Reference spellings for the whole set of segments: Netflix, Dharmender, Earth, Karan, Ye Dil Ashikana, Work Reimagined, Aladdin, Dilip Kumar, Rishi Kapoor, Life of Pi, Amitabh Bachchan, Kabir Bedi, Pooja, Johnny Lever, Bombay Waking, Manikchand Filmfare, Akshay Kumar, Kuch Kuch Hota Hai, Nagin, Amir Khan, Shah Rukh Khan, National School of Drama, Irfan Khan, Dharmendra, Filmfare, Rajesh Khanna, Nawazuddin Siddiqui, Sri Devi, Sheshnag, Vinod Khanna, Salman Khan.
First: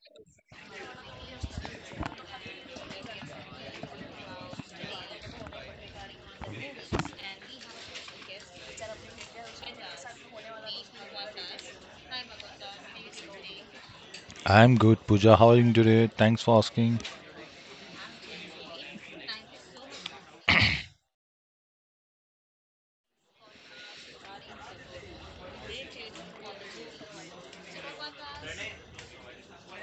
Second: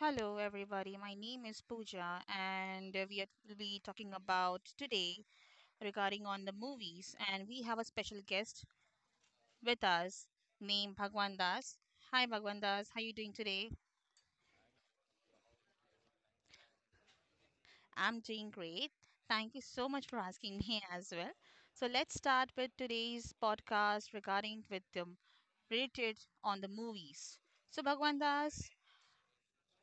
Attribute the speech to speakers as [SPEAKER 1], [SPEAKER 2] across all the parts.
[SPEAKER 1] Hello, everybody. My name is Pooja, and we are will be talking about today regarding on the movies. And we have a special guest with us named Bhagwan Das. Hi, Bhagwan Das. How are you doing today?
[SPEAKER 2] I'm good, Pooja. How are you today? Thanks for asking.
[SPEAKER 1] I'm doing great. Thank you so much for asking me as well. So let's start with today's podcast regarding with the related on the movies. So Bhagwan Das,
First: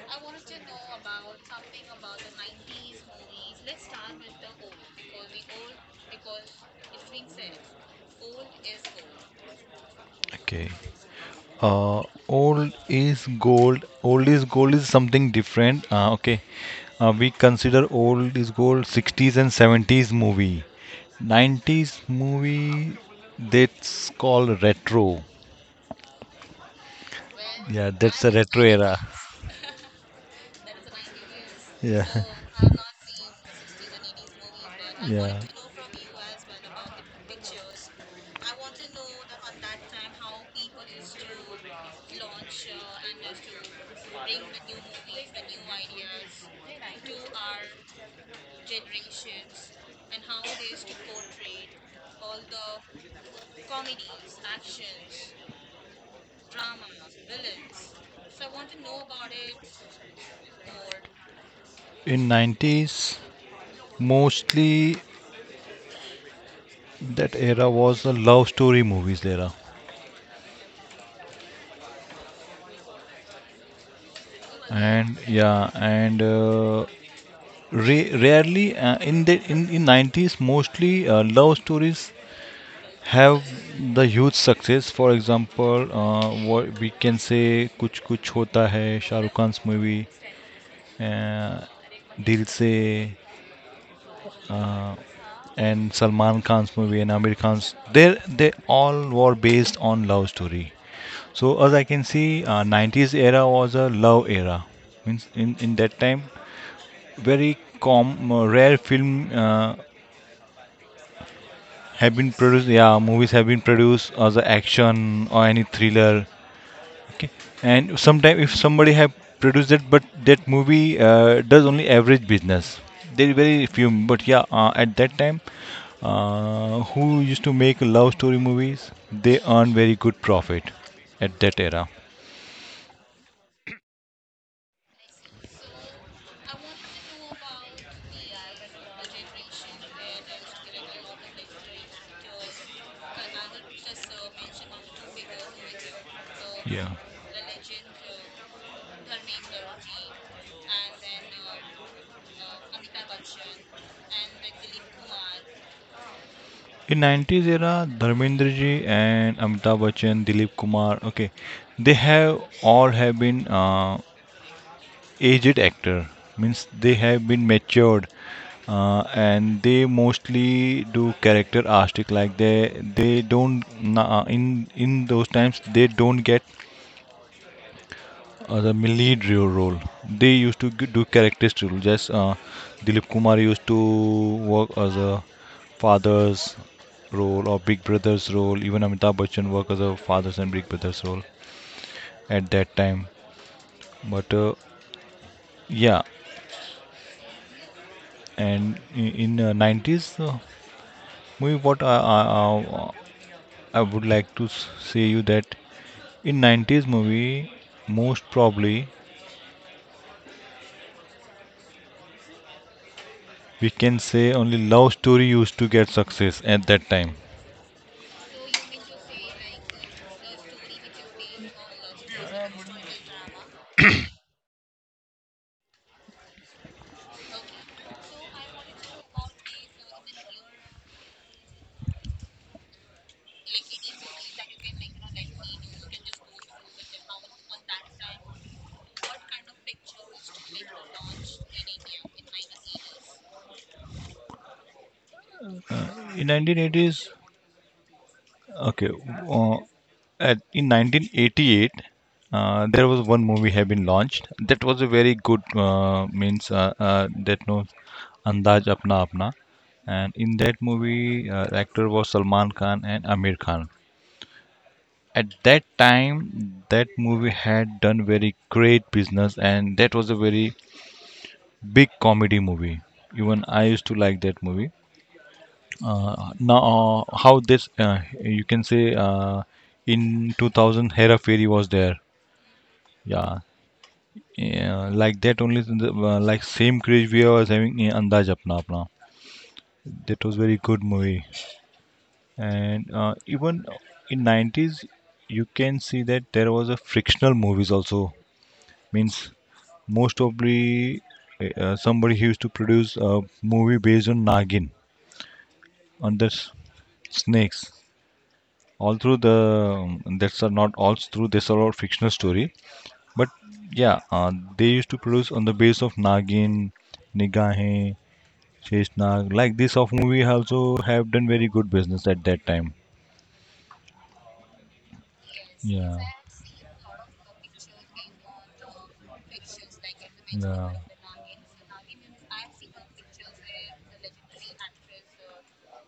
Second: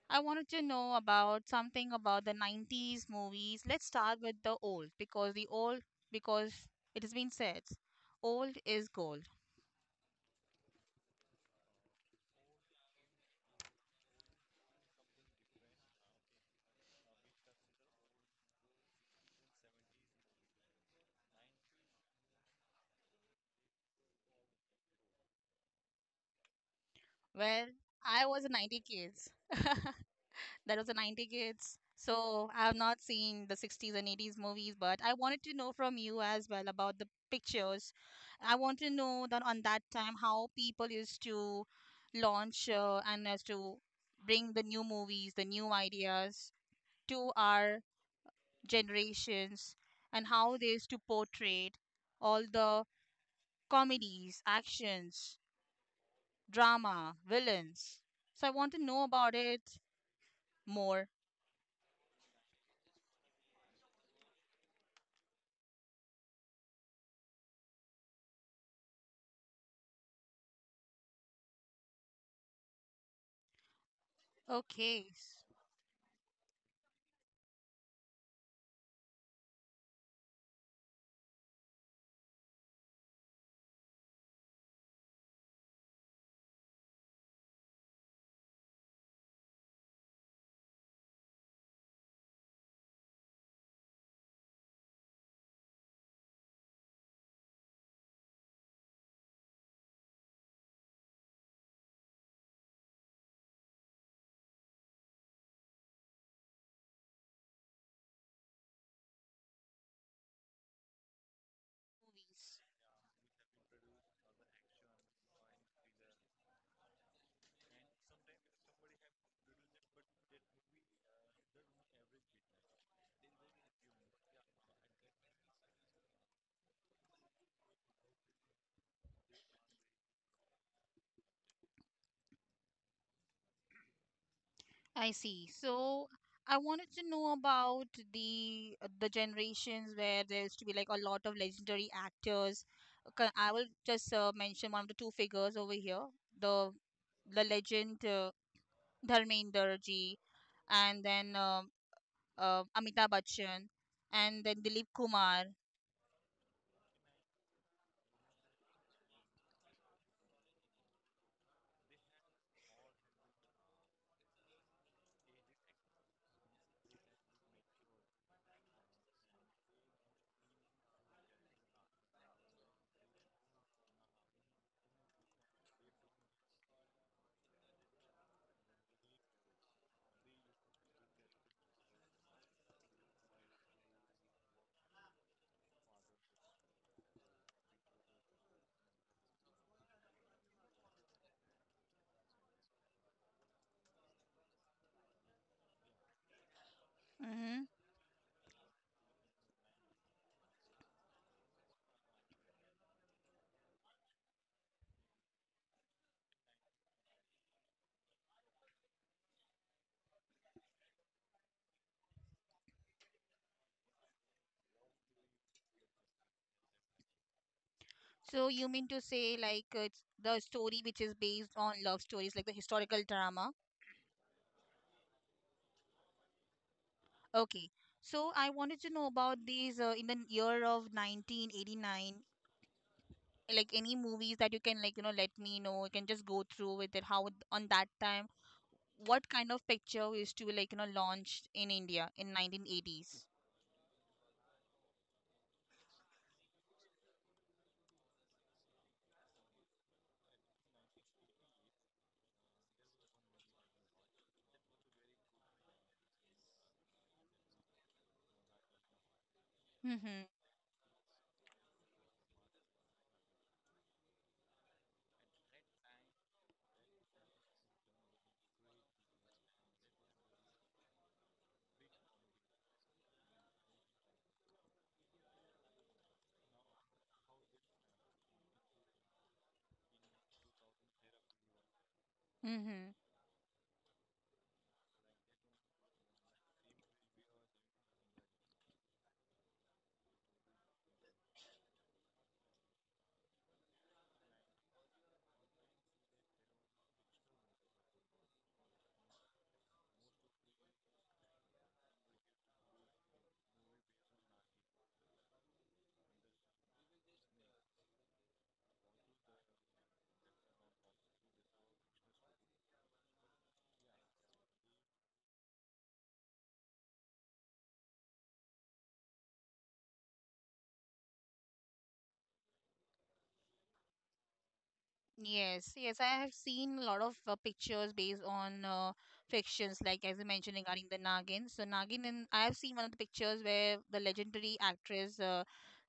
[SPEAKER 1] I wanted to know about something about the 90s movies. Let's start with the old because it has been said old is gold.
[SPEAKER 2] Okay. Uh, old is gold. Old is gold is something different. Okay. We consider old is gold 60s and 70s movie. 90s movie that's called retro.
[SPEAKER 1] Well,
[SPEAKER 2] Yeah, that's
[SPEAKER 1] I
[SPEAKER 2] a
[SPEAKER 1] was a
[SPEAKER 2] retro
[SPEAKER 1] 90
[SPEAKER 2] era.
[SPEAKER 1] kids. That was a 90 kids.
[SPEAKER 2] Yeah.
[SPEAKER 1] So I have not seen the 60s and 80s movies, but I
[SPEAKER 2] Yeah.
[SPEAKER 1] wanted to know from you as well about the pictures. I want to know that on that time how people used to launch and as to bring the new movies, the new ideas to our generations and how they used to portray all the comedies, actions, drama, villains. So I want to know about it more.
[SPEAKER 2] In 90s, mostly that era was the love story movies era.
[SPEAKER 1] Okay.
[SPEAKER 2] And yeah, and rarely, in 90s, mostly, love stories have the huge success. For example, what we can say Kuch Kuch Hota Hai, Shah Rukh Khan's movie, uh, Dil Se, uh, and Salman Khan's movie and Amir Khan's. They all were based on love story. So as I can see, 90s era was a love era. Means in that time, very com rare film have been
[SPEAKER 1] Movies.
[SPEAKER 2] produced. Yeah, movies have been produced as a action or any thriller. Okay. And sometimes if somebody have produced it, but that movie does only average business. There are very few, but yeah, at that time, who used to make love story movies, they earn very good profit at that era.
[SPEAKER 1] I see. So I wanted to know about the generations where there used to be like a lot of legendary actors. Okay, I will just mention one of the two figures over here. The
[SPEAKER 2] Yeah.
[SPEAKER 1] the legend Dharmender ji and then Amitabh
[SPEAKER 2] uh,
[SPEAKER 1] Bachchan, and then Dilip Kumar.
[SPEAKER 2] In 90s era, Dharmendra ji and Amitabh Bachchan, Dilip Kumar, okay, they have all have been aged actor. Means they have been matured, and they mostly do character artistic, like they don't in those times they don't get the role. They used to do characteristic role. Just Dilip Kumar used to work as a father's role or big brother's role. Even Amitabh Bachchan worked as a father's and big brother's role at that time. But yeah.
[SPEAKER 1] hmm
[SPEAKER 2] And in 90s movie, what I would like to say you that in 90s movie, most probably, we can say only love story used to get success at that time.
[SPEAKER 1] So you mean to say like it's the story which is based on love stories, like the historical drama? Okay. So I wanted to know about these in the year of 1989, like any movies that you can like let me know. You can just go through with it. How on that time, what kind of picture is to like launched in India in 1980s?
[SPEAKER 2] In 1980s, okay. Uh, at, in 1988, there was one movie had been launched that was a very good, means that no, Andaz Apna Apna. And
[SPEAKER 1] Mm-hmm.
[SPEAKER 2] in that movie, actor was Salman Khan and Amir Khan. At that time, that movie had done very great business, and that was a very big comedy movie. Even I used to like that movie. Now, how this, you can say, in 2000, Hera Fairy was there.
[SPEAKER 1] Mm-hmm.
[SPEAKER 2] Yeah, yeah, like that only. Like same craze we was having in Andaz Apna Apna. That was very good movie. And even in 90s, you can see that there was a frictional movies also. Means most probably, somebody used to produce a movie based on Nagin, on the snakes. All through the, that's are not all through this are all fictional story, but yeah, they used to produce on the base of Nagin, Nigahe, Sheshnag. Like this of movie also have done very good business at that time.
[SPEAKER 1] Yes,
[SPEAKER 2] Yeah,
[SPEAKER 1] yes, I have seen a lot of pictures based on fictions, like as you mentioned regarding the Nagin. So Nagin, and I have seen one of the pictures where the legendary actress, uh,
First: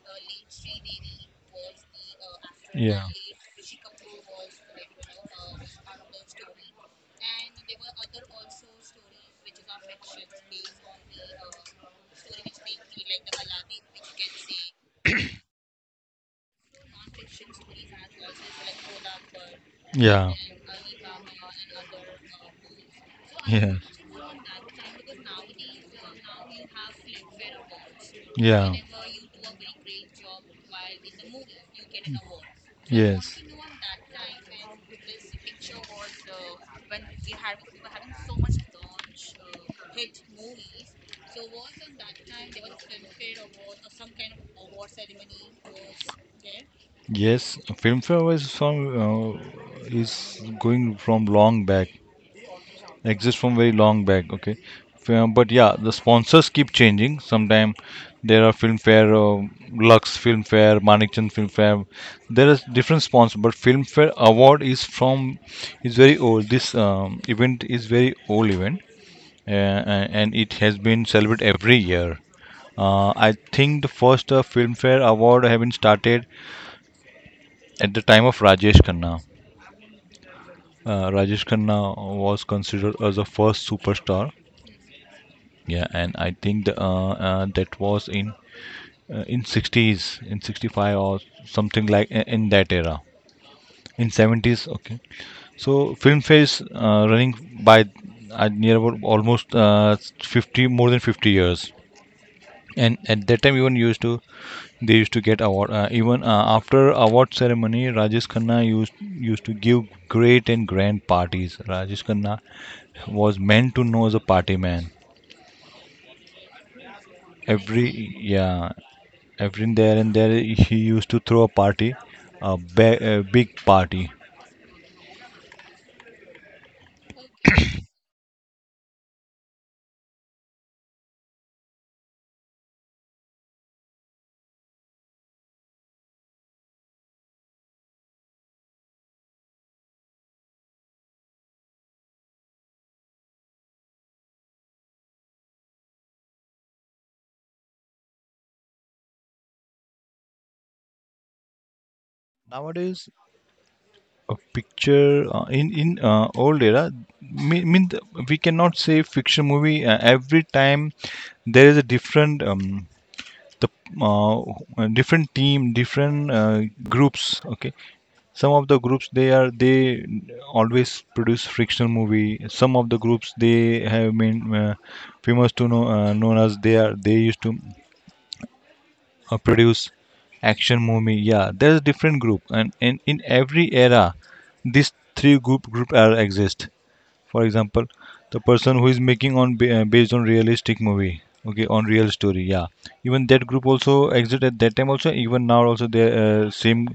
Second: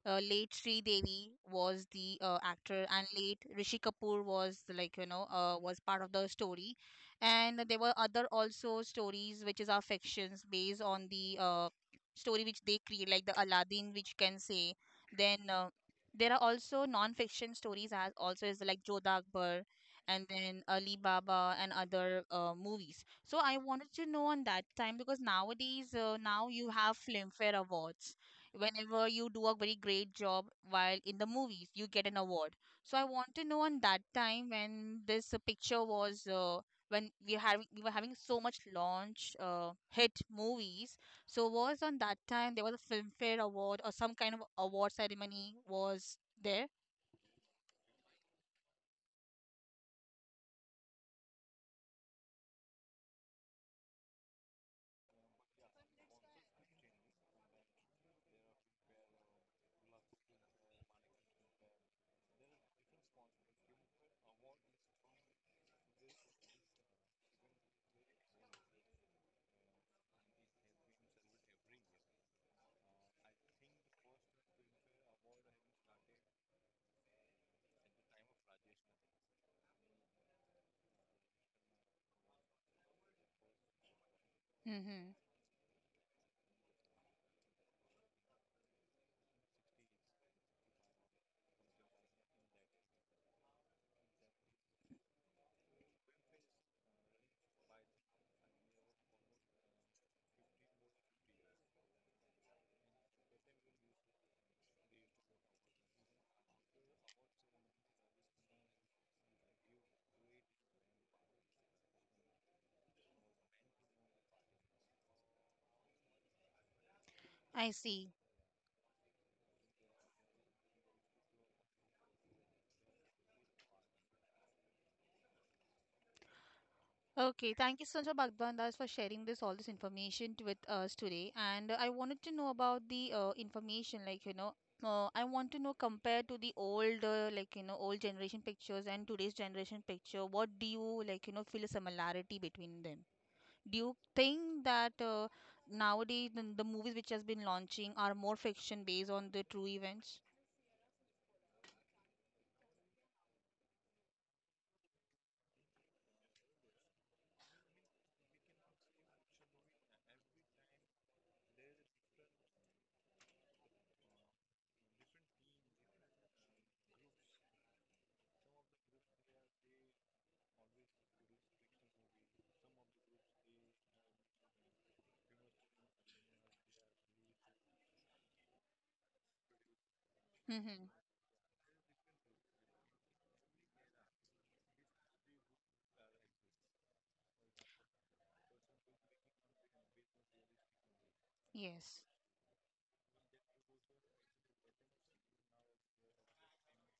[SPEAKER 1] uh, late Sri Devi, was the actor,
[SPEAKER 2] yeah, yeah.
[SPEAKER 1] and late Rishi Kapoor was like was part of the story, and there were other also stories which is our fictions based on the story which they create, like the Aladdin, which you can say then. There are also non-fiction stories as also is like Jodha Akbar and
[SPEAKER 2] Yeah.
[SPEAKER 1] then Ali Baba and other movies. So I
[SPEAKER 2] Yeah.
[SPEAKER 1] wanted to know on that time because nowadays now you have Filmfare awards. Whenever you do a very great job while in the movies, you get an award. So I
[SPEAKER 2] Yeah.
[SPEAKER 1] want
[SPEAKER 2] Yes.
[SPEAKER 1] to know on that time when this picture was when we were having so much launch hit movies so was on that time there was a Filmfare Award or some kind of award ceremony was there.
[SPEAKER 2] Yes, Filmfare was from, uh, is going from long back, exists from very long back. Okay, but yeah, the sponsors keep changing. Sometime there are Filmfare, Lux Filmfare, Manikchand Filmfare. There is different sponsors, but Filmfare Award is from, is very old. This, event is very old event, uh, and it has been celebrated every year. I think the first Filmfare Award have been started at the time of Rajesh Khanna. Rajesh Khanna was considered as the first superstar.
[SPEAKER 1] Mm-hmm.
[SPEAKER 2] Yeah, and I think that was in, in 60s, in 65, or something like in that era. In 70s, okay. So Filmfare is running by, near about almost, 50, more than 50 years. And at that time, even used to they used to get award. Even after award ceremony, Rajesh Khanna used to give great and grand parties. Rajesh Khanna was meant to know as a party man.
[SPEAKER 1] I see.
[SPEAKER 2] Every Yeah, every there and there he used to throw a party, a big party.
[SPEAKER 1] Okay, thank you so much, Bhagwan Das, for sharing this all this information with us today. And I wanted to know about the information, like I want to know compared to the old, like you know, old generation pictures and today's generation picture, what do you like, you know, feel a similarity between them? Do you think that nowadays the movies which has been launching are more fiction based on the true events?
[SPEAKER 2] Nowadays, a picture, in old era, mean, mean th- we cannot say fiction movie every time. There is a different, the different team, different groups, okay. Some of the groups, they always produce fictional movie. Some of the groups, they have been famous to know, known as they used to produce action
[SPEAKER 1] Mm-hmm.
[SPEAKER 2] movie. Yeah, there's different group. And in every era, these three group are exist. For example, the person who is making based on realistic movie, okay, on
[SPEAKER 1] Yes.
[SPEAKER 2] real story, yeah. Even that group also exist at that time also, even now also they same,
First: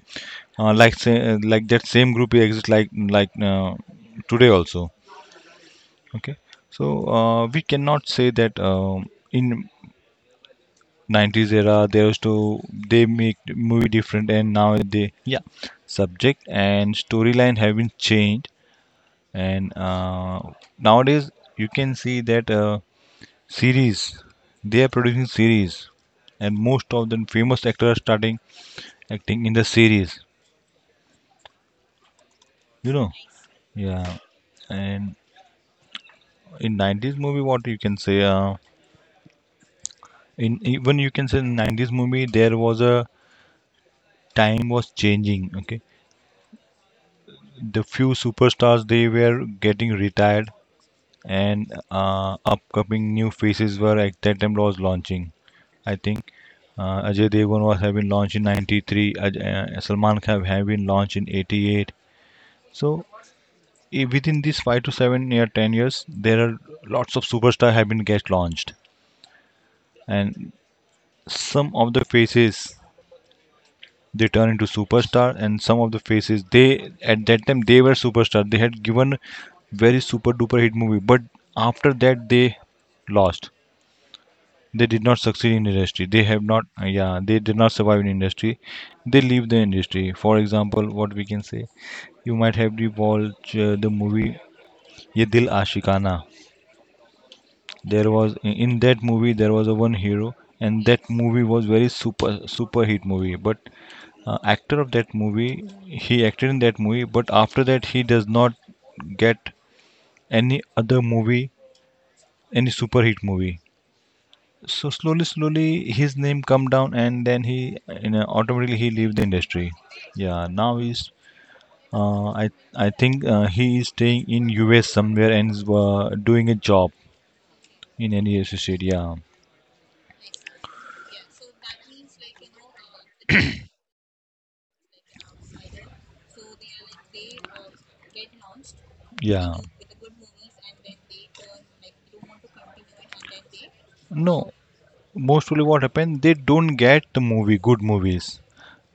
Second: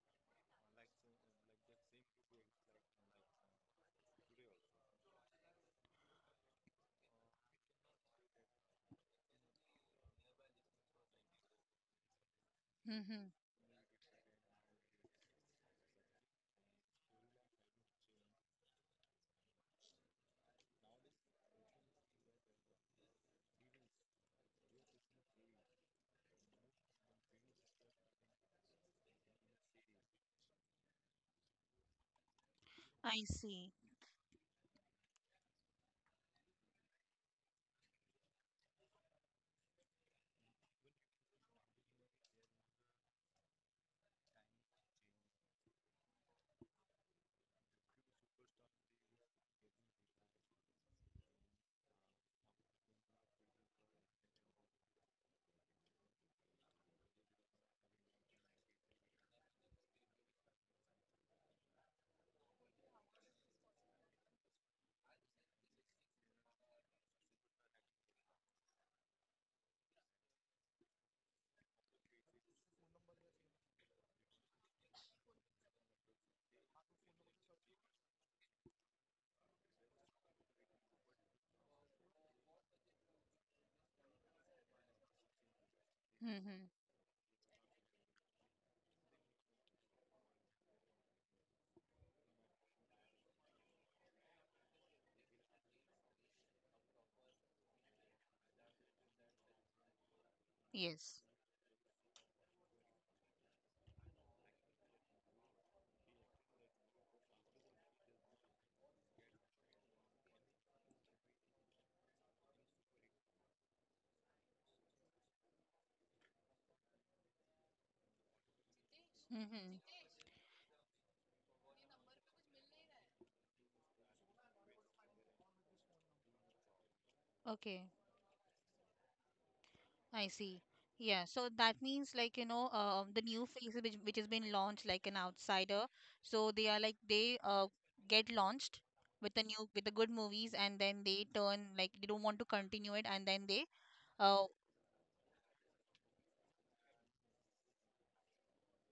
[SPEAKER 2] like that same group exists, like today also, okay. So we cannot say that, in 90s era there was to they
[SPEAKER 1] Mm-hmm.
[SPEAKER 2] make movie different and now they, yeah. Subject and storyline have been changed. And nowadays you can see that, series. They are producing series, and most of the famous actors starting acting in the series. You know,
[SPEAKER 1] I see.
[SPEAKER 2] yeah. And in 90s movie, what you can say? In even you can say in 90s movie, there was a time was changing. Okay, the few superstars they were getting retired, and upcoming new faces were at that time was launching. I think Ajay Devgn was having launched in 93. Salman Khan have been launched in 88. So within these 5 to 7 year, 10 years, there are lots of superstar have been get launched, and some of the faces they turn into superstar, and some of the faces they at that time they were superstar. They had given very super duper hit movie, but after that they lost. They did not succeed in industry. They have not,
[SPEAKER 1] Mm-hmm.
[SPEAKER 2] yeah, they did not survive in industry. They leave the industry. For example, what we can say, you might have watched the movie Ye Dil Ashikana. There was in that movie there was a one hero, and that
[SPEAKER 1] Yes.
[SPEAKER 2] movie was very super super hit movie. But actor of that movie, he acted in that movie, but after that he does not get any other movie, any super hit movie. So slowly, slowly his name come down, and then he, automatically he leave the industry.
[SPEAKER 1] Mm-hmm.
[SPEAKER 2] Yeah, now he's. I think he is staying in US somewhere and is doing a job
[SPEAKER 1] Okay.
[SPEAKER 2] in any associate. Yeah,
[SPEAKER 1] I see. Yeah. So that means like, you know, the new phase which has been launched like an outsider. So they are like they get launched with the
[SPEAKER 2] yeah.
[SPEAKER 1] new with the good movies and then they turn like they don't want to continue it and then they uh
[SPEAKER 2] No, mostly what happened, they don't get the movie, good movies.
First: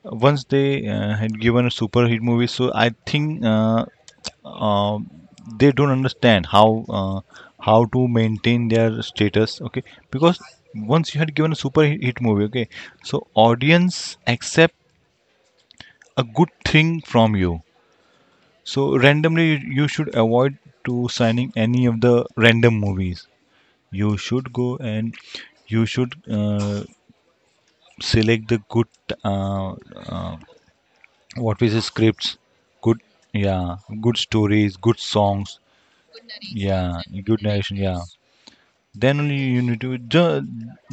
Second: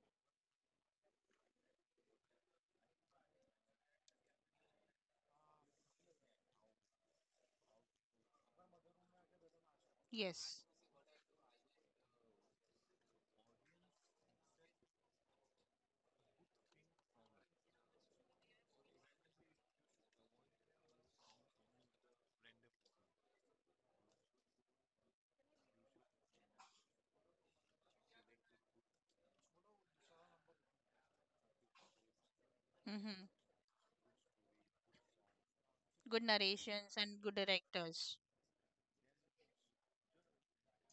[SPEAKER 2] Once they had given a super hit movie, so I think, uh, they don't understand how, how to maintain their status. Okay, because
[SPEAKER 1] yes.
[SPEAKER 2] once you had given a super hit movie, okay, so audience accept a good thing from you. So randomly, you should avoid to signing any of the random movies. You should go and you should select the good, uh, uh, what we say, scripts. Good,
[SPEAKER 1] Mm-hmm.
[SPEAKER 2] yeah. Good stories, good songs,
[SPEAKER 1] Good
[SPEAKER 2] yeah.
[SPEAKER 1] narrations and good
[SPEAKER 2] Good narration, yeah.
[SPEAKER 1] directors.
[SPEAKER 2] Then only you need to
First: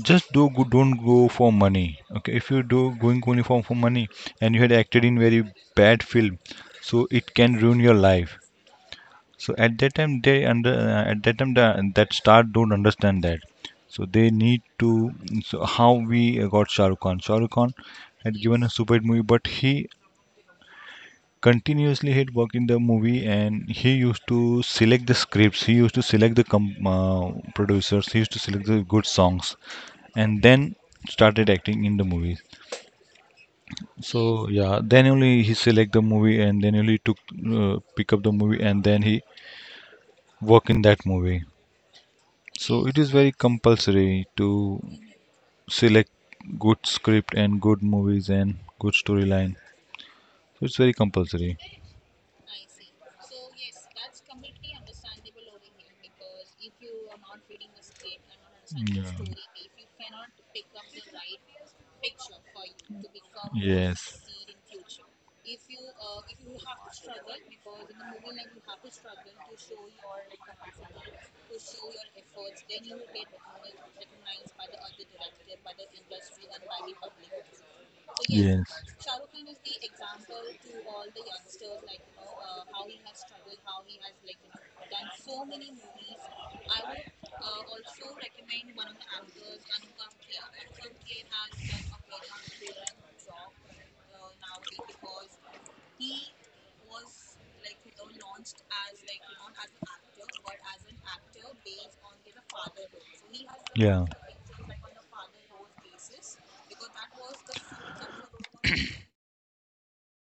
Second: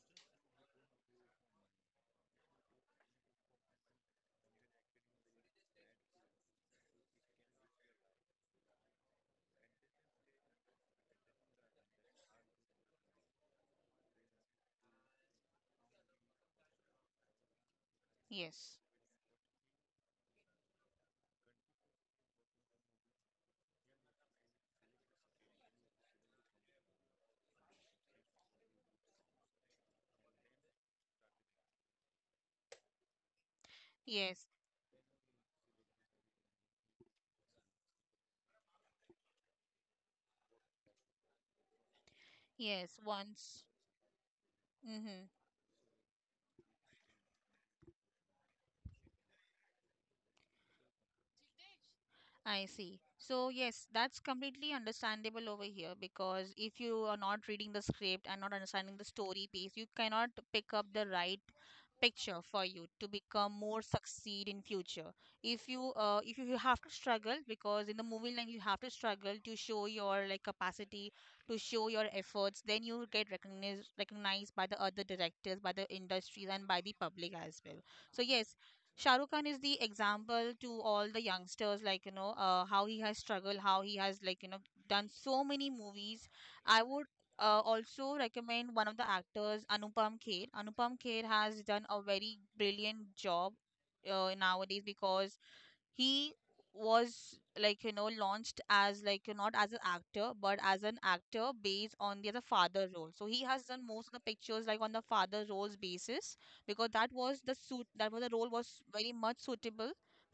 [SPEAKER 2] just don't go for money, okay. If you do going only for money and you had acted in very bad film, so it can ruin your life. So at that time they under at that time the, that star don't understand that. So they need to, so how we got Shah Rukh Khan. Shah Rukh Khan had given a
[SPEAKER 1] Yes.
[SPEAKER 2] super hit movie, but he continuously had work in the movie and he used to select the scripts. He used to select the producers. He used to select the good songs and then started acting in the movies.
[SPEAKER 1] Yes.
[SPEAKER 2] So yeah, then only he select the movie and then only took pick up the movie and then he work in that movie. So it
[SPEAKER 1] Yes.
[SPEAKER 2] is very
[SPEAKER 1] Once.
[SPEAKER 2] compulsory to
[SPEAKER 1] Hmm.
[SPEAKER 2] select good script and good movies and good storyline. So it's very compulsory.
[SPEAKER 1] I see. So, yes, that's completely understandable over here because if you are not reading the script and not understanding
[SPEAKER 2] Yeah.
[SPEAKER 1] the story piece, you cannot pick up the right picture for you to become more
[SPEAKER 2] Yes.
[SPEAKER 1] succeed in future. If you you have to struggle because in the movie line you have to struggle to show your like capacity, to show your efforts, then you get recognized by the other directors, by the industries and by the public as well. So yes,
[SPEAKER 2] Yes.
[SPEAKER 1] Shahrukh Khan is the example to all the youngsters, like, you know, how he has struggled, how he has, like, you know, done so many movies. I would also recommend one of the actors, Anupam Kher. Anupam Kher has done a very brilliant job nowadays because he was like launched as like not as an actor but as an actor based on the other father role, so he has done most of the pictures like on the father roles basis because that was the role was very much suitable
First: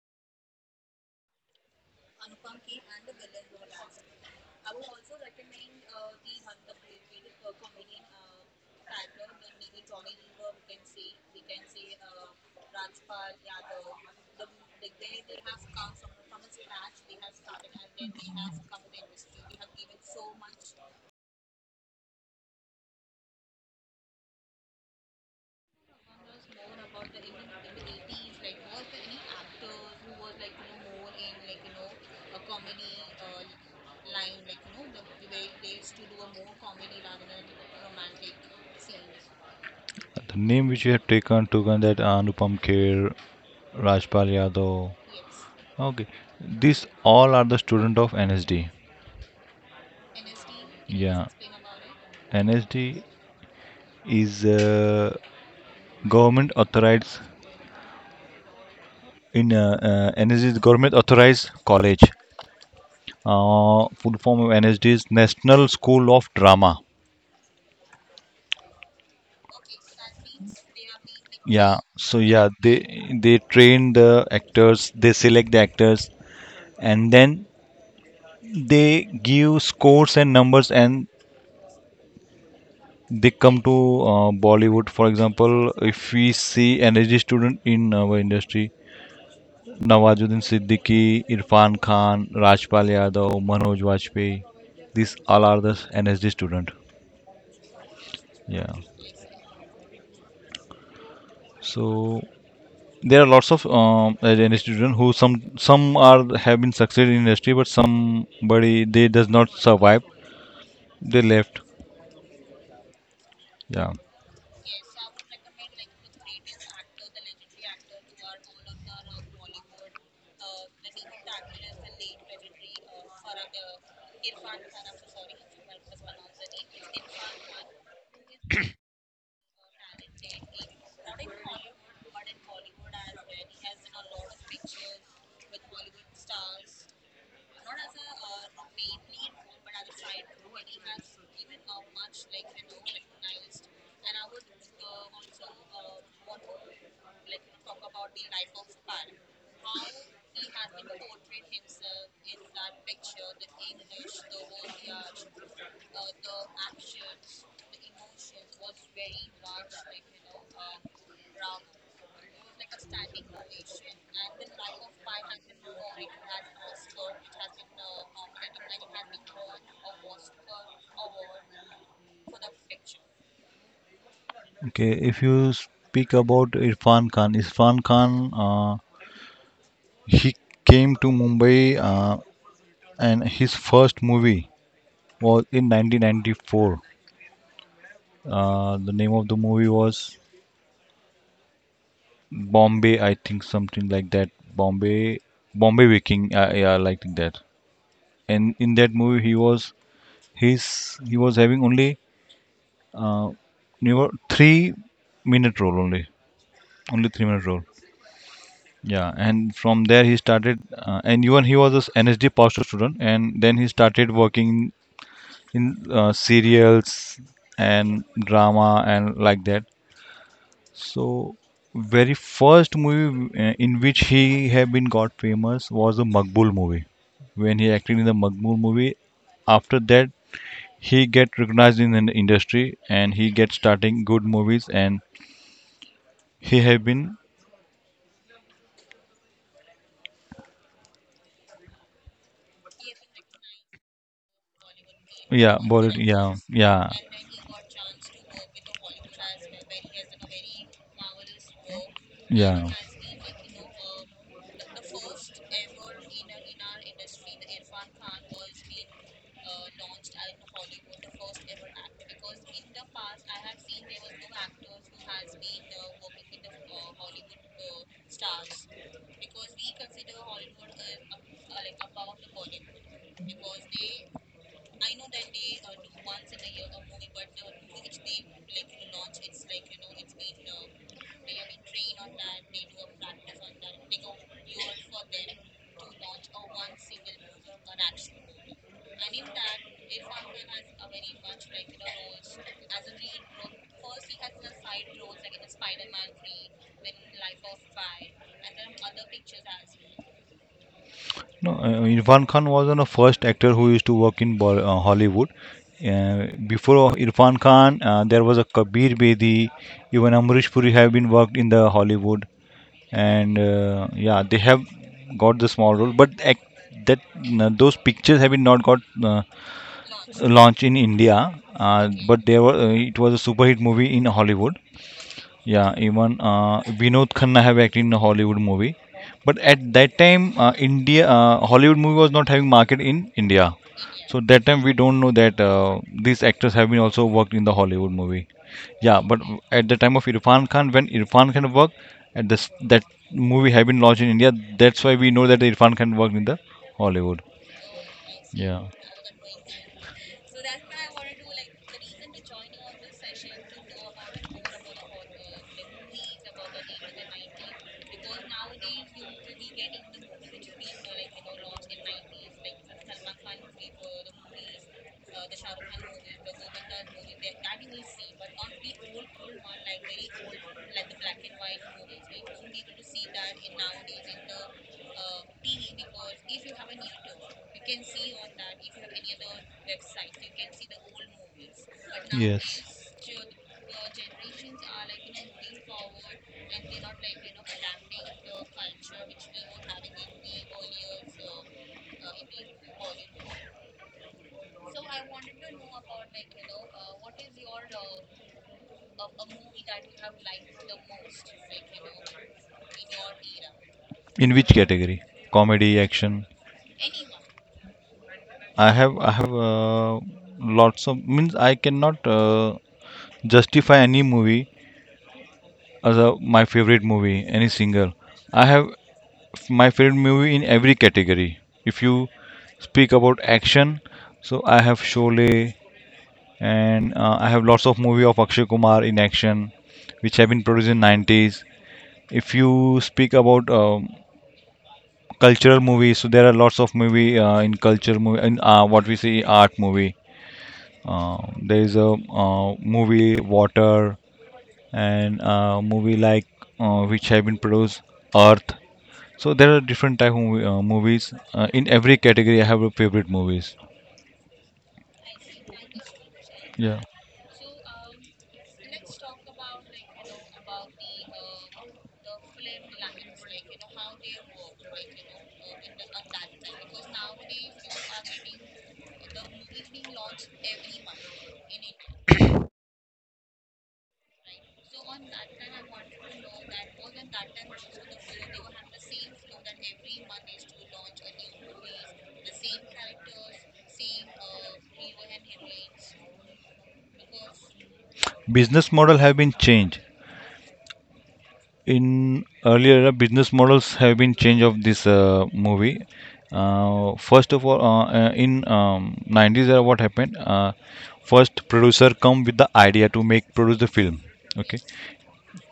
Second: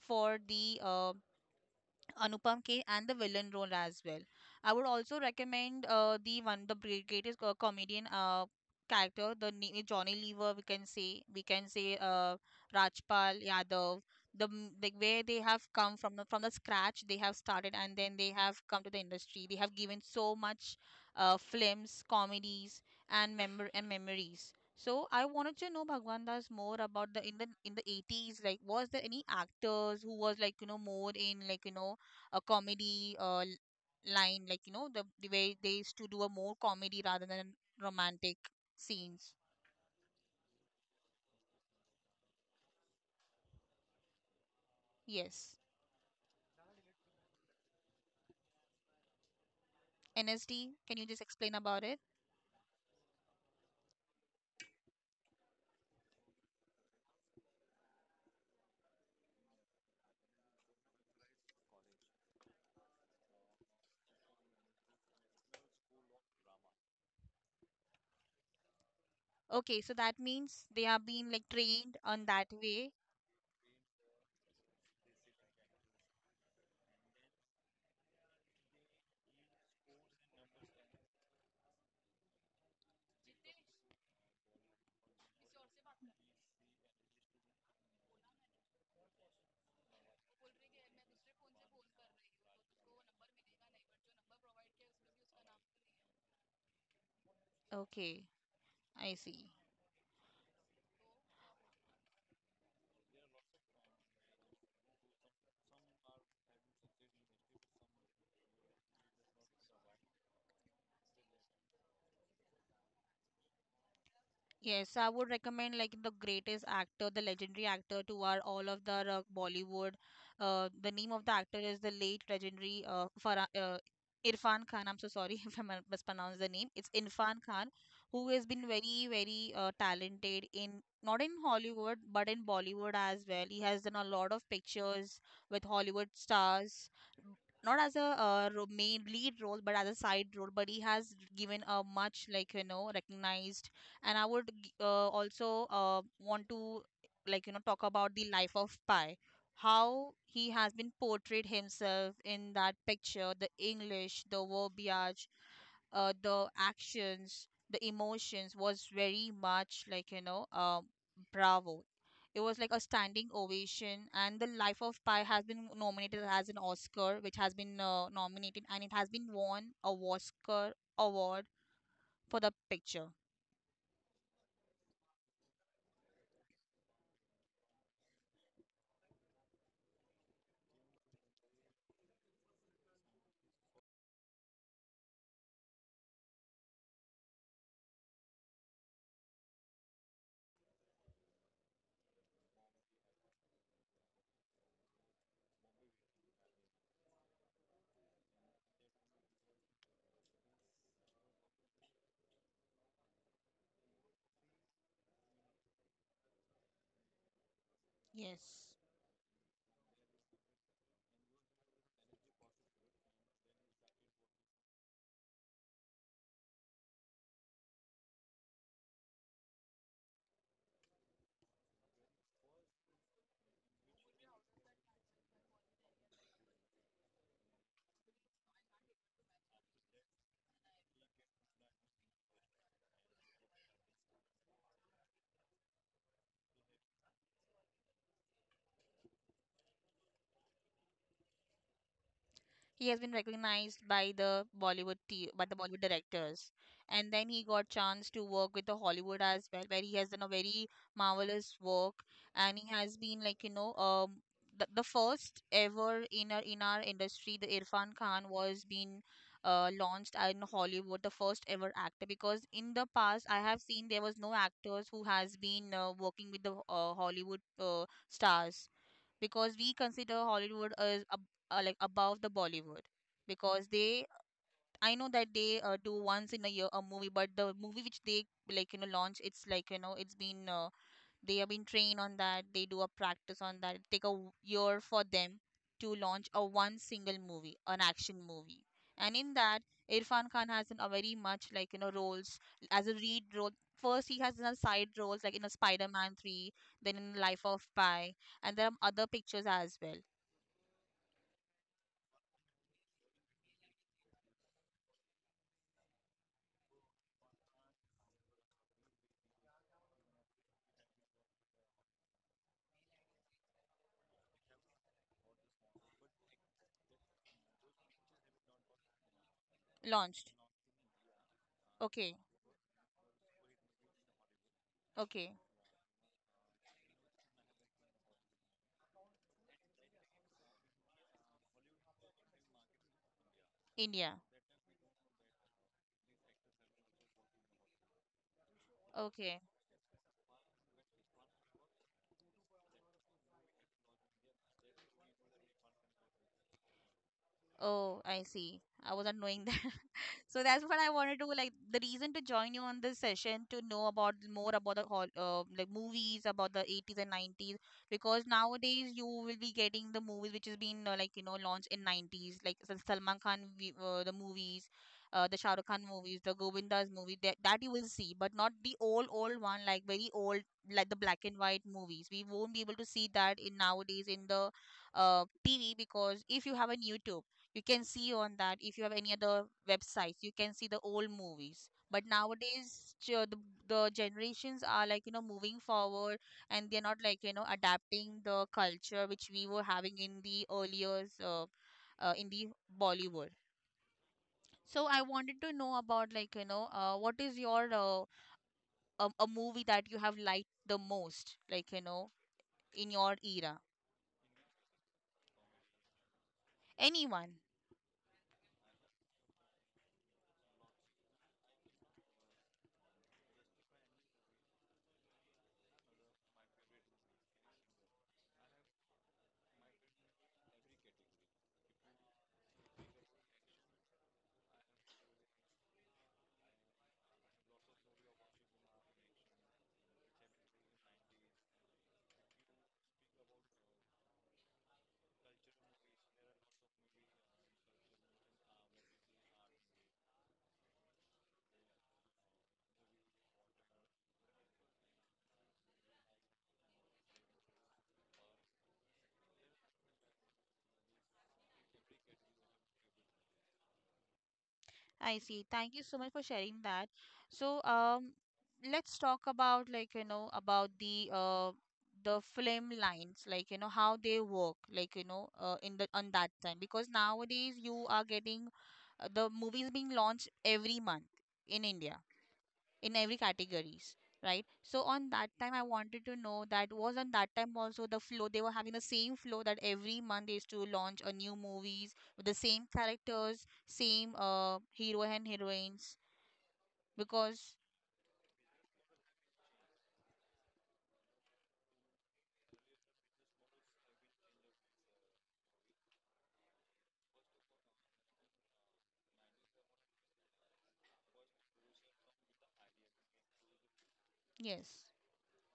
[SPEAKER 1] for the Anupam K and the villain role as well. I would also recommend the one the greatest comedian character the Johnny Lever, we can say, Rajpal Yadav, the like where they have come from from the scratch. They have started and then they have come to the industry. They have given so much films, comedies, and and memories. So I wanted to know, Bhagwan Das, more about the in the 80s, like was there any actors who was like more in like a comedy line, like the way they used to do a more comedy rather than romantic scenes.
[SPEAKER 2] Name which you have taken that Anupam Kher, Rajpal Yadav.
[SPEAKER 1] Yes,
[SPEAKER 2] Okay. These all are the student of NSD.
[SPEAKER 1] NSD. Can you just explain about it?
[SPEAKER 2] NSD is government authorized in NSD is government authorized college. Full form of NSD is National School of Drama.
[SPEAKER 1] Okay, so that means they have been like
[SPEAKER 2] Yeah,
[SPEAKER 1] trained
[SPEAKER 2] so
[SPEAKER 1] on that
[SPEAKER 2] yeah, they
[SPEAKER 1] way.
[SPEAKER 2] they train the actors, they select the actors, and then they give scores and numbers, and they come to Bollywood. For example, if we see NSD student in our industry, Nawazuddin Siddiqui, Irfan Khan, Rajpal Yadav, Manoj Vajpayee. These all are the NSD student.
[SPEAKER 1] Okay,
[SPEAKER 2] Yeah.
[SPEAKER 1] I see.
[SPEAKER 2] So there are lots of, NSD student who some are have been succeeded in industry, but somebody they does not survive. They left. Yeah.
[SPEAKER 1] Yes, I would recommend like the greatest actor, the legendary actor to our all of the Bollywood. The name of the actor is the late legendary Irfan Khan. I'm so sorry if I mispronounced the name. It's Irfan Khan, who has been very, very talented in not in Hollywood but in Bollywood as well. He has done a lot of pictures with Hollywood stars, not as a main lead role but as a side role, but he has given a much like recognized. And I would also want to like talk about The Life of Pi, how he has been portrayed himself in that picture. The English, the verbiage, the actions, the emotions was very much like bravo. It was like a standing ovation, and The Life of Pi has been nominated as an Oscar, which has been nominated and it has been won a Oscar award for the picture.
[SPEAKER 2] Okay. If you speak about Irfan Khan, Irfan Khan, he came to Mumbai, and his first movie was in 1994. The name of the movie was Bombay, I think something like that. Bombay, Bombay Waking. Yeah, like that. And in that movie, he was having only, uh, never 3 minute role only, only 3 minute role.
[SPEAKER 1] Yes.
[SPEAKER 2] Yeah, and from there he started, and even he was a NSD Pastor student, and then he started working in, serials and drama and like that. So, very first movie, in which he had been got famous was the Makbul movie. When he acted in the Makbul movie, after that he get recognized in an industry and he get starting good movies and he have been.
[SPEAKER 1] He has been recognized by the by the
[SPEAKER 2] Yeah,
[SPEAKER 1] Bollywood
[SPEAKER 2] Bollywood.
[SPEAKER 1] directors.
[SPEAKER 2] Yeah.
[SPEAKER 1] And then he got chance to work with the Hollywood as well, where he has done a very marvelous work, and
[SPEAKER 2] Yeah.
[SPEAKER 1] he
[SPEAKER 2] Yeah.
[SPEAKER 1] has been like the first ever in our industry, the Irfan Khan was being launched in Hollywood, the first ever actor. Because in the past, I have seen there was no actors who has been working with the Hollywood stars because we consider Hollywood as ab like above the Bollywood because they I know that they do once in a year a movie, but the movie which they like launch, it's like it's been they have been trained on that, they do a practice on that, it take a year for them to launch a one single movie, an action movie. And in that, Irfan Khan has done a very much like roles as a lead role. First he has done side roles like in a Spider-Man 3, then in Life of Pi, and there are other pictures as well.
[SPEAKER 2] No, Irfan Khan was one of the first actor who used to work in Hollywood. Before Irfan Khan, there was a Kabir Bedi. Even Amrish Puri have been worked in the Hollywood, and, yeah, they have got the small role. But act- that those pictures have been not got,
[SPEAKER 1] Launched.
[SPEAKER 2] launched in India.
[SPEAKER 1] Okay.
[SPEAKER 2] But there were it was a super hit movie in Hollywood.
[SPEAKER 1] Okay.
[SPEAKER 2] Yeah, even, Vinod Khanna have acted in a Hollywood movie, but at that time, India Hollywood movie was not having market in India,
[SPEAKER 1] India.
[SPEAKER 2] so that time we don't know that, these actors have been also worked in the Hollywood movie. Yeah, but
[SPEAKER 1] Okay.
[SPEAKER 2] at the time of Irfan Khan, when Irfan Khan worked, at this that movie have been launched in India, that's why we know that Irfan Khan worked in the Hollywood.
[SPEAKER 1] Oh, I see,
[SPEAKER 2] Yeah.
[SPEAKER 1] I wasn't knowing. So that's what I wanted to like the reason to join you on this session, to know about more about the hall like movies about the 80s and 90s. Because nowadays you will be getting the movies which has been like launched in 90s, like the Salman Khan the movies, the Shah Rukh Khan movies, the Govinda's movie, that you will see, but not the old old one like very old, like the black and white movies. We won't be able to see that in nowadays in the TV because if you have a YouTube, you can see on that if you have any other websites. You can see the old movies, but
[SPEAKER 2] Yes.
[SPEAKER 1] nowadays the generations are moving forward and they're not adapting the culture which we were having in the earlier in the Bollywood. So I wanted to know about what is your a movie that you have liked the most, in your era.
[SPEAKER 2] In which category? Comedy, action?
[SPEAKER 1] Anyone?
[SPEAKER 2] I have, lots of means I cannot, justify any movie as my favorite movie, any single. I have my favorite movie in every category. If you speak about action, so I have Sholay and, I have lots of movie of Akshay Kumar in action, which have been produced in 90s. If you speak about, cultural movies. So there are lots of movie, in culture movie in, what we see art movie. Uh, there is a, movie Water and movie like, which have been produced Earth. So there are different type of movies, in every category. I have a favorite movies.
[SPEAKER 1] I see. Thank you so much for sharing
[SPEAKER 2] Yeah.
[SPEAKER 1] that. So, let's talk about, like, you know, about the film lines, like, you know, how they work, like, you know, in the on that time. Because nowadays you are getting the movies being launched every month in India, in every categories, right? So on that time, I wanted to know, that was on that time also the flow, they were having the same flow, that every month they used to launch a new movies with the same characters, same hero and heroines, because
[SPEAKER 2] Business model have been changed. In earlier era, business models have been changed of this, movie. First of all, in, 90s era, what happened, first producer come with the idea to make produce the film. Okay.
[SPEAKER 1] yes.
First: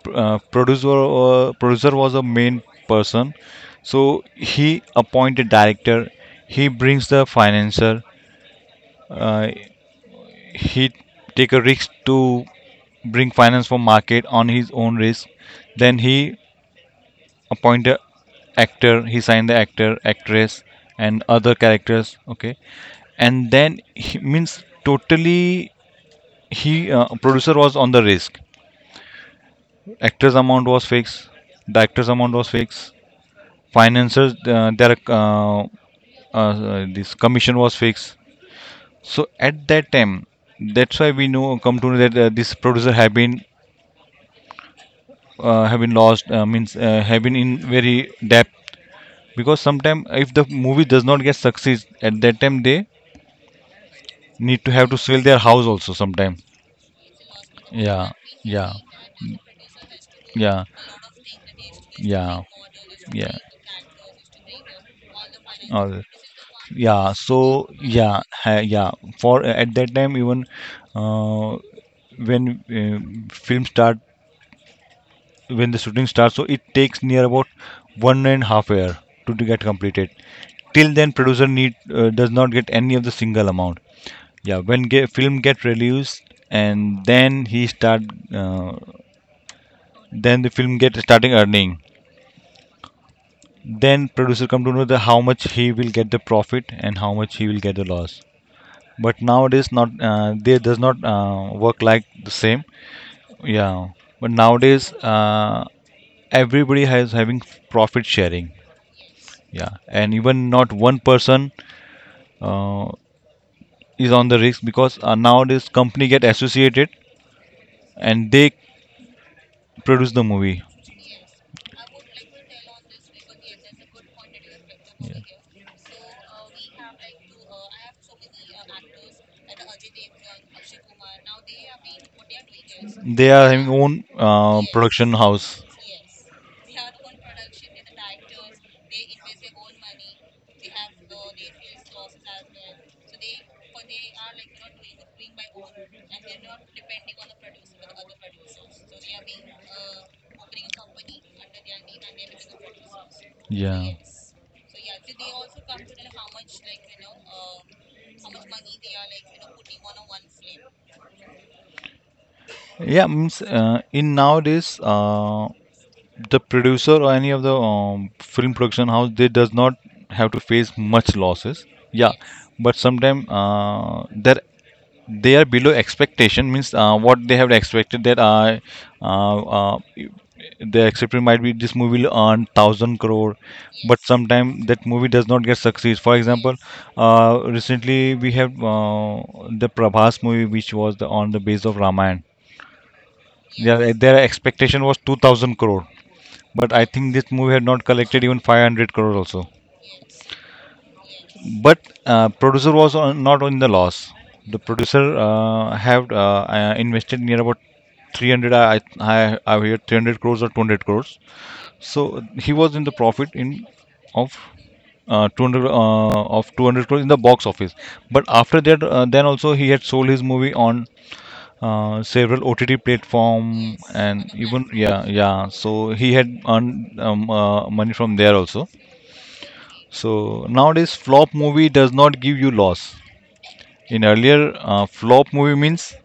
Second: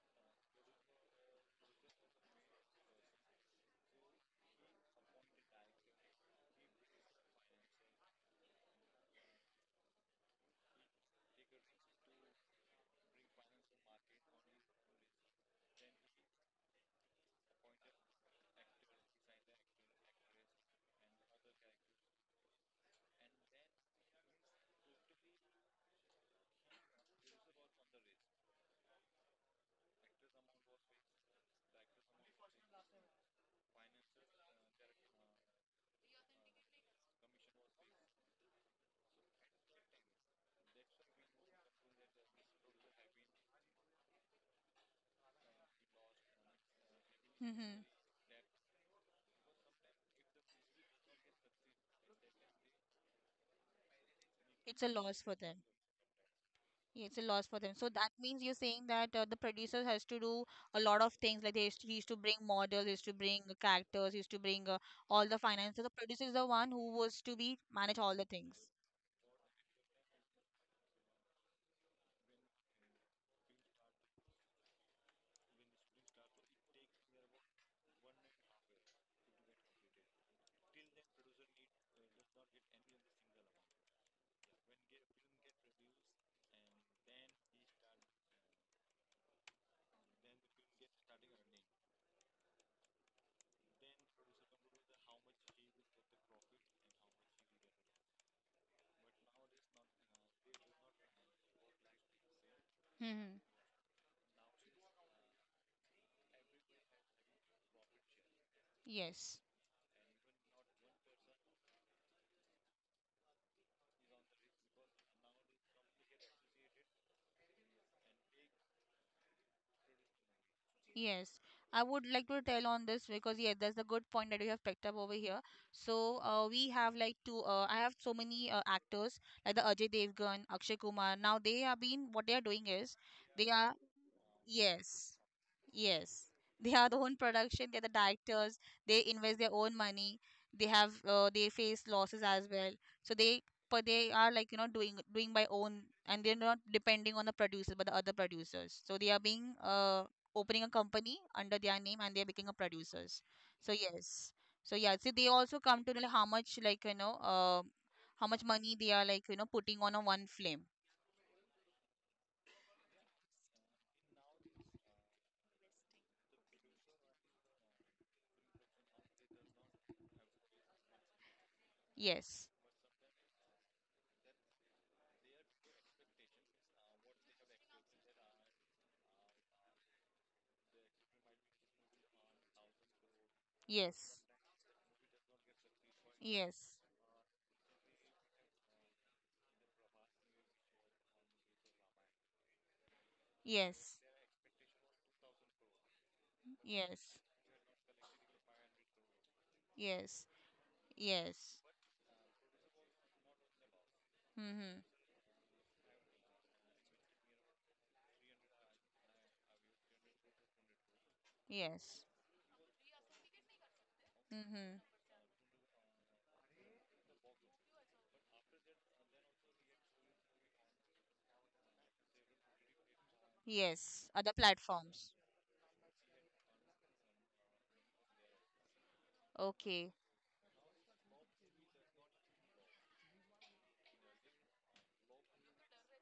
[SPEAKER 2] Producer was a main person, so he appointed director. He brings the financer. uh, he take a risk to bring finance from market on his own risk. Then he appoint a actor, he signed the actor, actress and other characters. Okay. And then he, means totally he, producer was on the risk. Actors amount was fixed, the amount was fixed. Financiers, their, this commission was fixed. So at that time, that's why we know come to know that, this producer have been, have been lost, means, have been in
[SPEAKER 1] Mm-hmm.
[SPEAKER 2] very debt, because sometimes if the movie does not get success, at that time they need to
[SPEAKER 1] It's
[SPEAKER 2] have
[SPEAKER 1] a
[SPEAKER 2] to sell
[SPEAKER 1] loss for
[SPEAKER 2] their
[SPEAKER 1] them.
[SPEAKER 2] house also sometime.
[SPEAKER 1] Yeah, it's a loss for them. So
[SPEAKER 2] Yeah.
[SPEAKER 1] that means you're
[SPEAKER 2] Yeah.
[SPEAKER 1] saying that the producers has to do
[SPEAKER 2] Yeah.
[SPEAKER 1] a lot of things, like they used to, he used to bring
[SPEAKER 2] Yeah.
[SPEAKER 1] models, he used to
[SPEAKER 2] Yeah.
[SPEAKER 1] bring the characters, he used to bring all the finance. So the
[SPEAKER 2] All.
[SPEAKER 1] producer is the one who
[SPEAKER 2] Yeah.
[SPEAKER 1] was to
[SPEAKER 2] So
[SPEAKER 1] be manage all
[SPEAKER 2] yeah.
[SPEAKER 1] the things.
[SPEAKER 2] Yeah. For at that time, even, uh, when, film start, when the shooting starts, so it takes near about one and half year to get completed. Till then producer need does not get any of the single amount. Yeah, when film get released, and then he start uh, then the film get starting earning. Then producer come to know the how much he will get the profit and how much he will get the loss. But nowadays not they does not, work like the same.
[SPEAKER 1] Hmm.
[SPEAKER 2] Yeah. But nowadays, everybody has having profit sharing.
[SPEAKER 1] Yes,
[SPEAKER 2] Yeah. And even not one person, uh, is on the risk because, nowadays company get associated and they produce the movie.
[SPEAKER 1] yes. I would like to tell on this because yeah, that's a good point that you have picked up over here. So we have like two. I have so many actors like the Ajay Devgan, Akshay Kumar. Now they have been, what they are doing is
[SPEAKER 2] They
[SPEAKER 1] they
[SPEAKER 2] are having
[SPEAKER 1] are…
[SPEAKER 2] own, production
[SPEAKER 1] Yes,
[SPEAKER 2] house.
[SPEAKER 1] yes. They are the own production. They're the directors. They invest their own money. They have they face losses as well. So they, but they are, doing by own and they're not depending on the producers but the other producers. So they are being opening a company under their name and they're becoming a producers. So
[SPEAKER 2] Yeah.
[SPEAKER 1] yes. So yeah. So they also come to know, like, how much, how much money they are putting on a one film.
[SPEAKER 2] Yeah, means, in nowadays, the producer or any of the, film production house, they does not have to face much losses. Yeah.
[SPEAKER 1] Yes.
[SPEAKER 2] But sometimes, that they are below expectation, means, what they have expected, that, uh, uh, the expectation might be this movie will earn thousand crore. But
[SPEAKER 1] Yes.
[SPEAKER 2] sometimes that movie does not get succeed. For example,
[SPEAKER 1] Yes.
[SPEAKER 2] recently we have, the Prabhas movie which was on the base of Raman. Yeah,
[SPEAKER 1] Yes.
[SPEAKER 2] their expectation was 2000 crore, but I think
[SPEAKER 1] Yes.
[SPEAKER 2] this movie had not collected even 500 crore also.
[SPEAKER 1] Yes. Yes.
[SPEAKER 2] But, producer was on, not on the loss. The
[SPEAKER 1] Mm-hmm.
[SPEAKER 2] producer, have, invested near about 300. I hear 300 crores or 200 crores.
[SPEAKER 1] Yes.
[SPEAKER 2] So he was in the profit in of,
[SPEAKER 1] Mm-hmm.
[SPEAKER 2] 200, of 200 crores in the box office. But after that, then also he had sold his movie on, several OTT platform.
[SPEAKER 1] Yes.
[SPEAKER 2] And
[SPEAKER 1] Other
[SPEAKER 2] even, yeah,
[SPEAKER 1] platforms.
[SPEAKER 2] yeah. So he had earned, money from there also.
[SPEAKER 1] Okay.
[SPEAKER 2] So nowadays, flop movie does not give you loss. In earlier, flop movie means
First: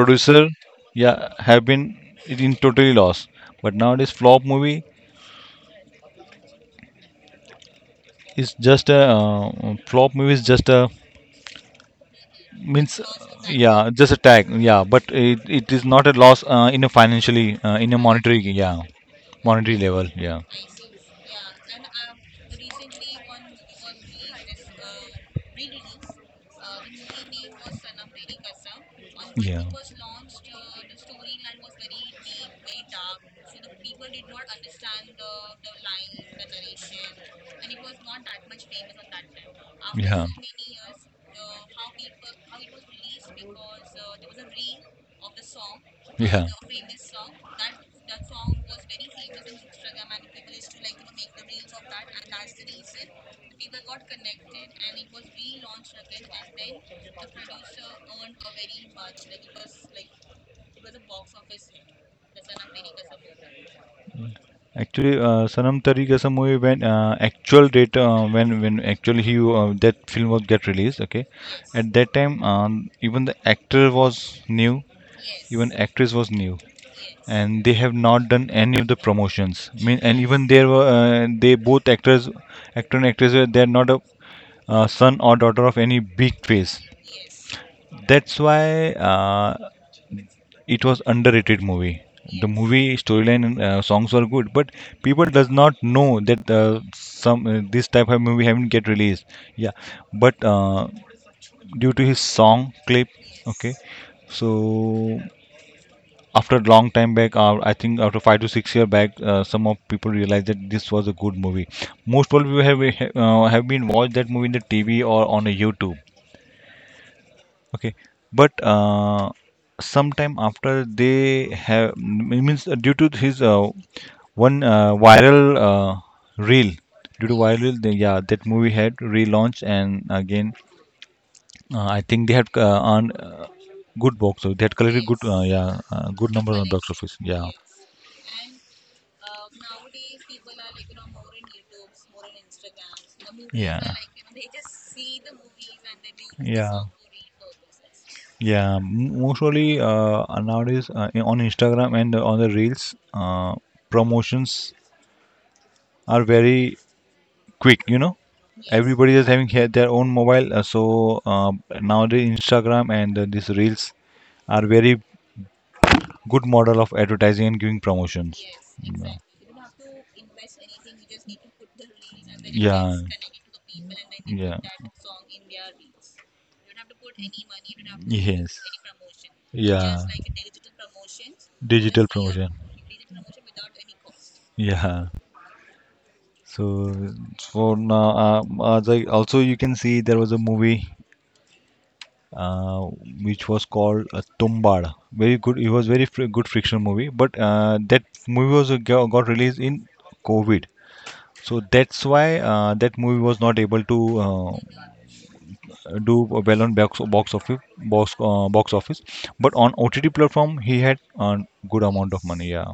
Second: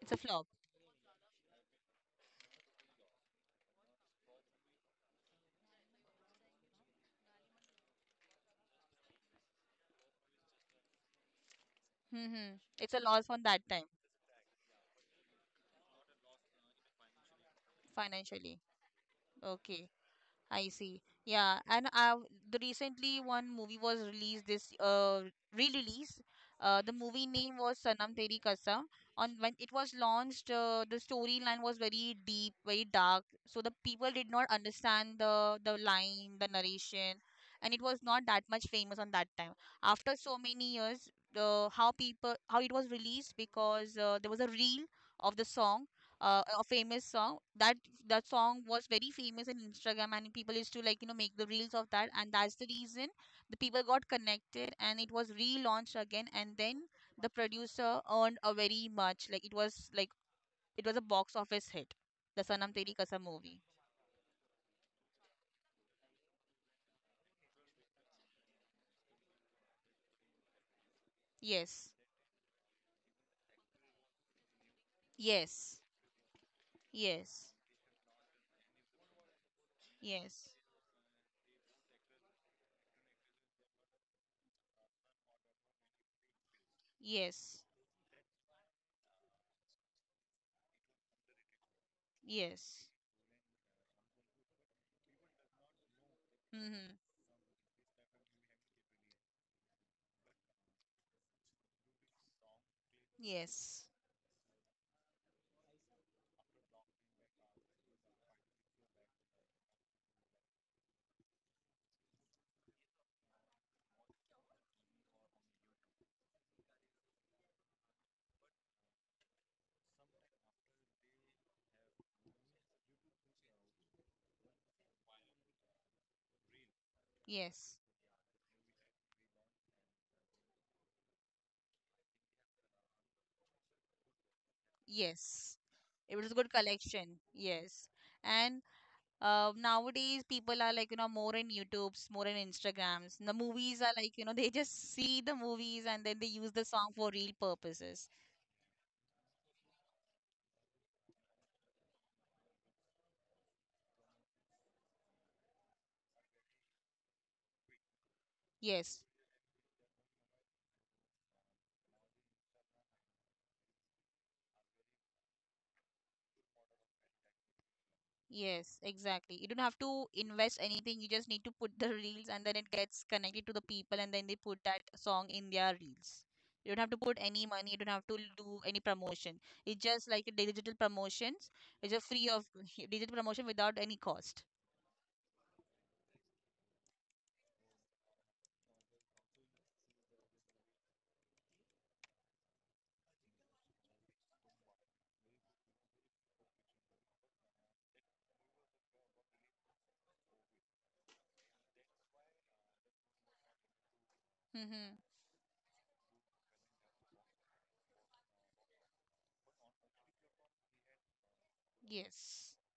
[SPEAKER 1] It's a flop.
[SPEAKER 2] yeah, have been in totally loss. But nowadays, flop movie is just a,
[SPEAKER 1] Mm-hmm. It's
[SPEAKER 2] means,
[SPEAKER 1] a loss on that time.
[SPEAKER 2] yeah, just a tag, yeah. But it is not a loss, in a financially, in a monetary,
[SPEAKER 1] Financially.
[SPEAKER 2] yeah, monetary
[SPEAKER 1] Okay.
[SPEAKER 2] level, yeah.
[SPEAKER 1] I see. Yeah, and I, the recently one movie was released, this re-release. The movie name was Sanam Teri Kasam. On when it was launched, the storyline was very deep, very dark. So the people did not understand the line, the narration, and it was not that much famous on that time. After so many years, the how people how it was released, because there was a reel of the song,
[SPEAKER 2] of
[SPEAKER 1] a famous song, that that song was very famous in Instagram and people used to make the reels of that, and that's the reason the people got
[SPEAKER 2] expected,
[SPEAKER 1] connected and it was relaunched again. And then the producer earned a very much, like it was a box office hit, the Sanam Teri Kasam movie.
[SPEAKER 2] Actually, Sanam Tari Kasam movie, when actually he that film was get released. Okay,
[SPEAKER 1] Yes,
[SPEAKER 2] at that time, even the actor was new, yes, even, yes,
[SPEAKER 1] yes,
[SPEAKER 2] actress was new,
[SPEAKER 1] yes,
[SPEAKER 2] and they have not done any of the promotions. I mean, and even
[SPEAKER 1] yes,
[SPEAKER 2] there were they both actors, actor and actress were they are not a, son or daughter of any big face.
[SPEAKER 1] yes,
[SPEAKER 2] That's why. It was underrated movie. The movie
[SPEAKER 1] yes.
[SPEAKER 2] storyline and, songs were good, but people does not know that,
[SPEAKER 1] Mm-hmm.
[SPEAKER 2] some this type of movie haven't get released. Yeah, but, due to his song clip. Okay.
[SPEAKER 1] Yes,
[SPEAKER 2] So after a long time back, I think after 5 to 6 year back, some of people realized that this was a good movie. Most people have, been watched that movie in the TV or on a YouTube. Okay, but, sometime after they have it means, due to his, one, viral, uh, reel. Due to
[SPEAKER 1] yes,
[SPEAKER 2] viral, yeah, that movie had relaunched and again, I think they had, earned, good box office. They had collected
[SPEAKER 1] yes, it was
[SPEAKER 2] good
[SPEAKER 1] a good
[SPEAKER 2] number on box
[SPEAKER 1] collection.
[SPEAKER 2] office. Yeah.
[SPEAKER 1] Yes. And nowadays, people are like, you know, more in YouTubes, more in Instagrams. The movies are
[SPEAKER 2] Yeah.
[SPEAKER 1] like, you know, they just see the movies and then they use the
[SPEAKER 2] Yeah.
[SPEAKER 1] song for real purposes.
[SPEAKER 2] Yeah, mostly, nowadays, on Instagram and on the Reels, uh, promotions are very quick. You know,
[SPEAKER 1] Yes,
[SPEAKER 2] everybody is having their own mobile, so, uh, nowadays Instagram and, these Reels are very good model of advertising and giving promotions.
[SPEAKER 1] yes,
[SPEAKER 2] Yeah.
[SPEAKER 1] exactly. You don't have to invest anything. You just need to put the reels and then it
[SPEAKER 2] Yeah.
[SPEAKER 1] gets connected to the people and then they put
[SPEAKER 2] Yeah.
[SPEAKER 1] that song in their reels. You don't have to put any money. You don't have to do
[SPEAKER 2] Yes.
[SPEAKER 1] any promotion. It's
[SPEAKER 2] Yeah.
[SPEAKER 1] just like a digital promotions. It's a
[SPEAKER 2] Digital
[SPEAKER 1] free of
[SPEAKER 2] promotion.
[SPEAKER 1] digital promotion without any cost.
[SPEAKER 2] Yeah. So for now, as I also you can see there was a movie, uh, which was called, Tombada. Very good. It was very fr good friction movie. But, that movie was, got released in COVID. So that's why, that movie was not able to,
[SPEAKER 1] Mm-hmm.
[SPEAKER 2] do well on box office, but on OTT platform he had a good amount of money.
[SPEAKER 1] Yes.
[SPEAKER 2] Yeah.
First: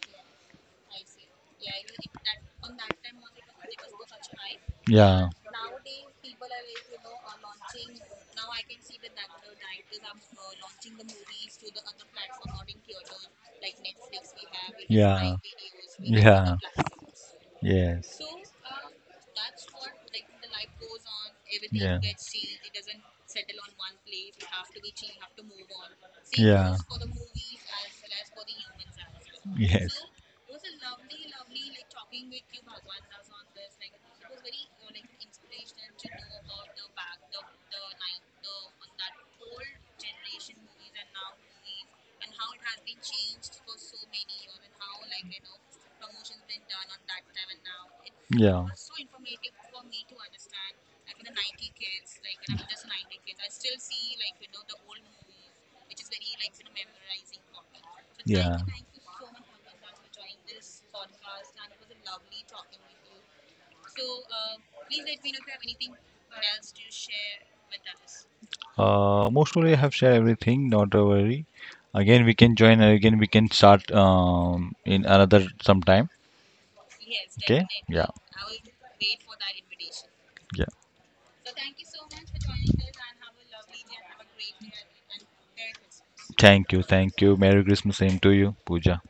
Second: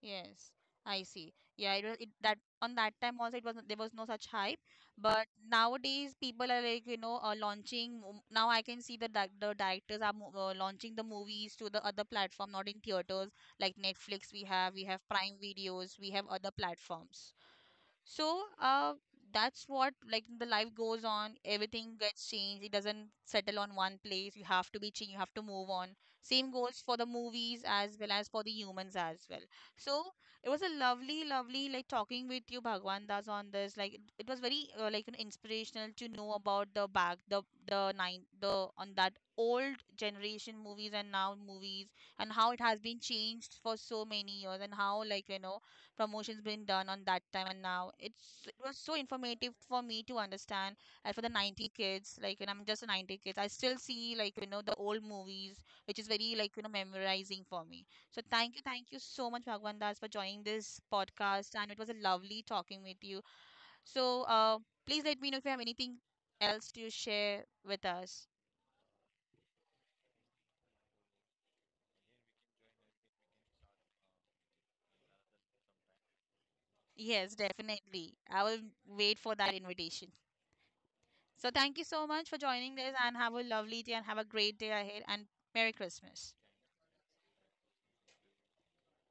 [SPEAKER 1] Yes, I see. Yeah, it was it that on that time also it was there was no such hype, but
[SPEAKER 2] Yeah.
[SPEAKER 1] nowadays people are launching. Now I can see that the directors are launching the movies to the other platform, not in theaters, like Netflix. We have, we have
[SPEAKER 2] Yeah.
[SPEAKER 1] Prime videos, we have other
[SPEAKER 2] Yeah.
[SPEAKER 1] platforms.
[SPEAKER 2] Yes.
[SPEAKER 1] So that's what, like, the life goes on. Everything gets changed. It doesn't settle on one place. You have to be changed. You have to move on. Same
[SPEAKER 2] Yeah.
[SPEAKER 1] goes for the movies as well as for the humans as well.
[SPEAKER 2] Yeah.
[SPEAKER 1] So it was a lovely, lovely, like, talking with you,
[SPEAKER 2] Yes.
[SPEAKER 1] Bhagwan Das, on this. Like it was very inspirational to know about the back the nine the on that old generation movies and now movies, and how it has been changed for so many years, and how promotions been done on that time and now. It's, it
[SPEAKER 2] Yeah.
[SPEAKER 1] was so informative for me to understand, and for the 90 kids, like, and I'm just a 90 kids, I still see the old movies which is very memorizing for me. So thank you so much, Bhagwan Das, for joining this podcast, and it was a lovely talking with you. So please let me know if you have anything else to share with us.
[SPEAKER 2] Mostly I have shared everything. Not to worry. Again, we can join. Again, we can start, in another sometime.
[SPEAKER 1] Yes,
[SPEAKER 2] Okay? Yeah.
[SPEAKER 1] definitely. I will wait for that invitation.
[SPEAKER 2] Yeah.
[SPEAKER 1] So thank you so much for joining this, and have a lovely day, and have a great day ahead, and Merry Christmas.
[SPEAKER 2] Thank you. Thank you. Merry Christmas. Same to you, Pooja.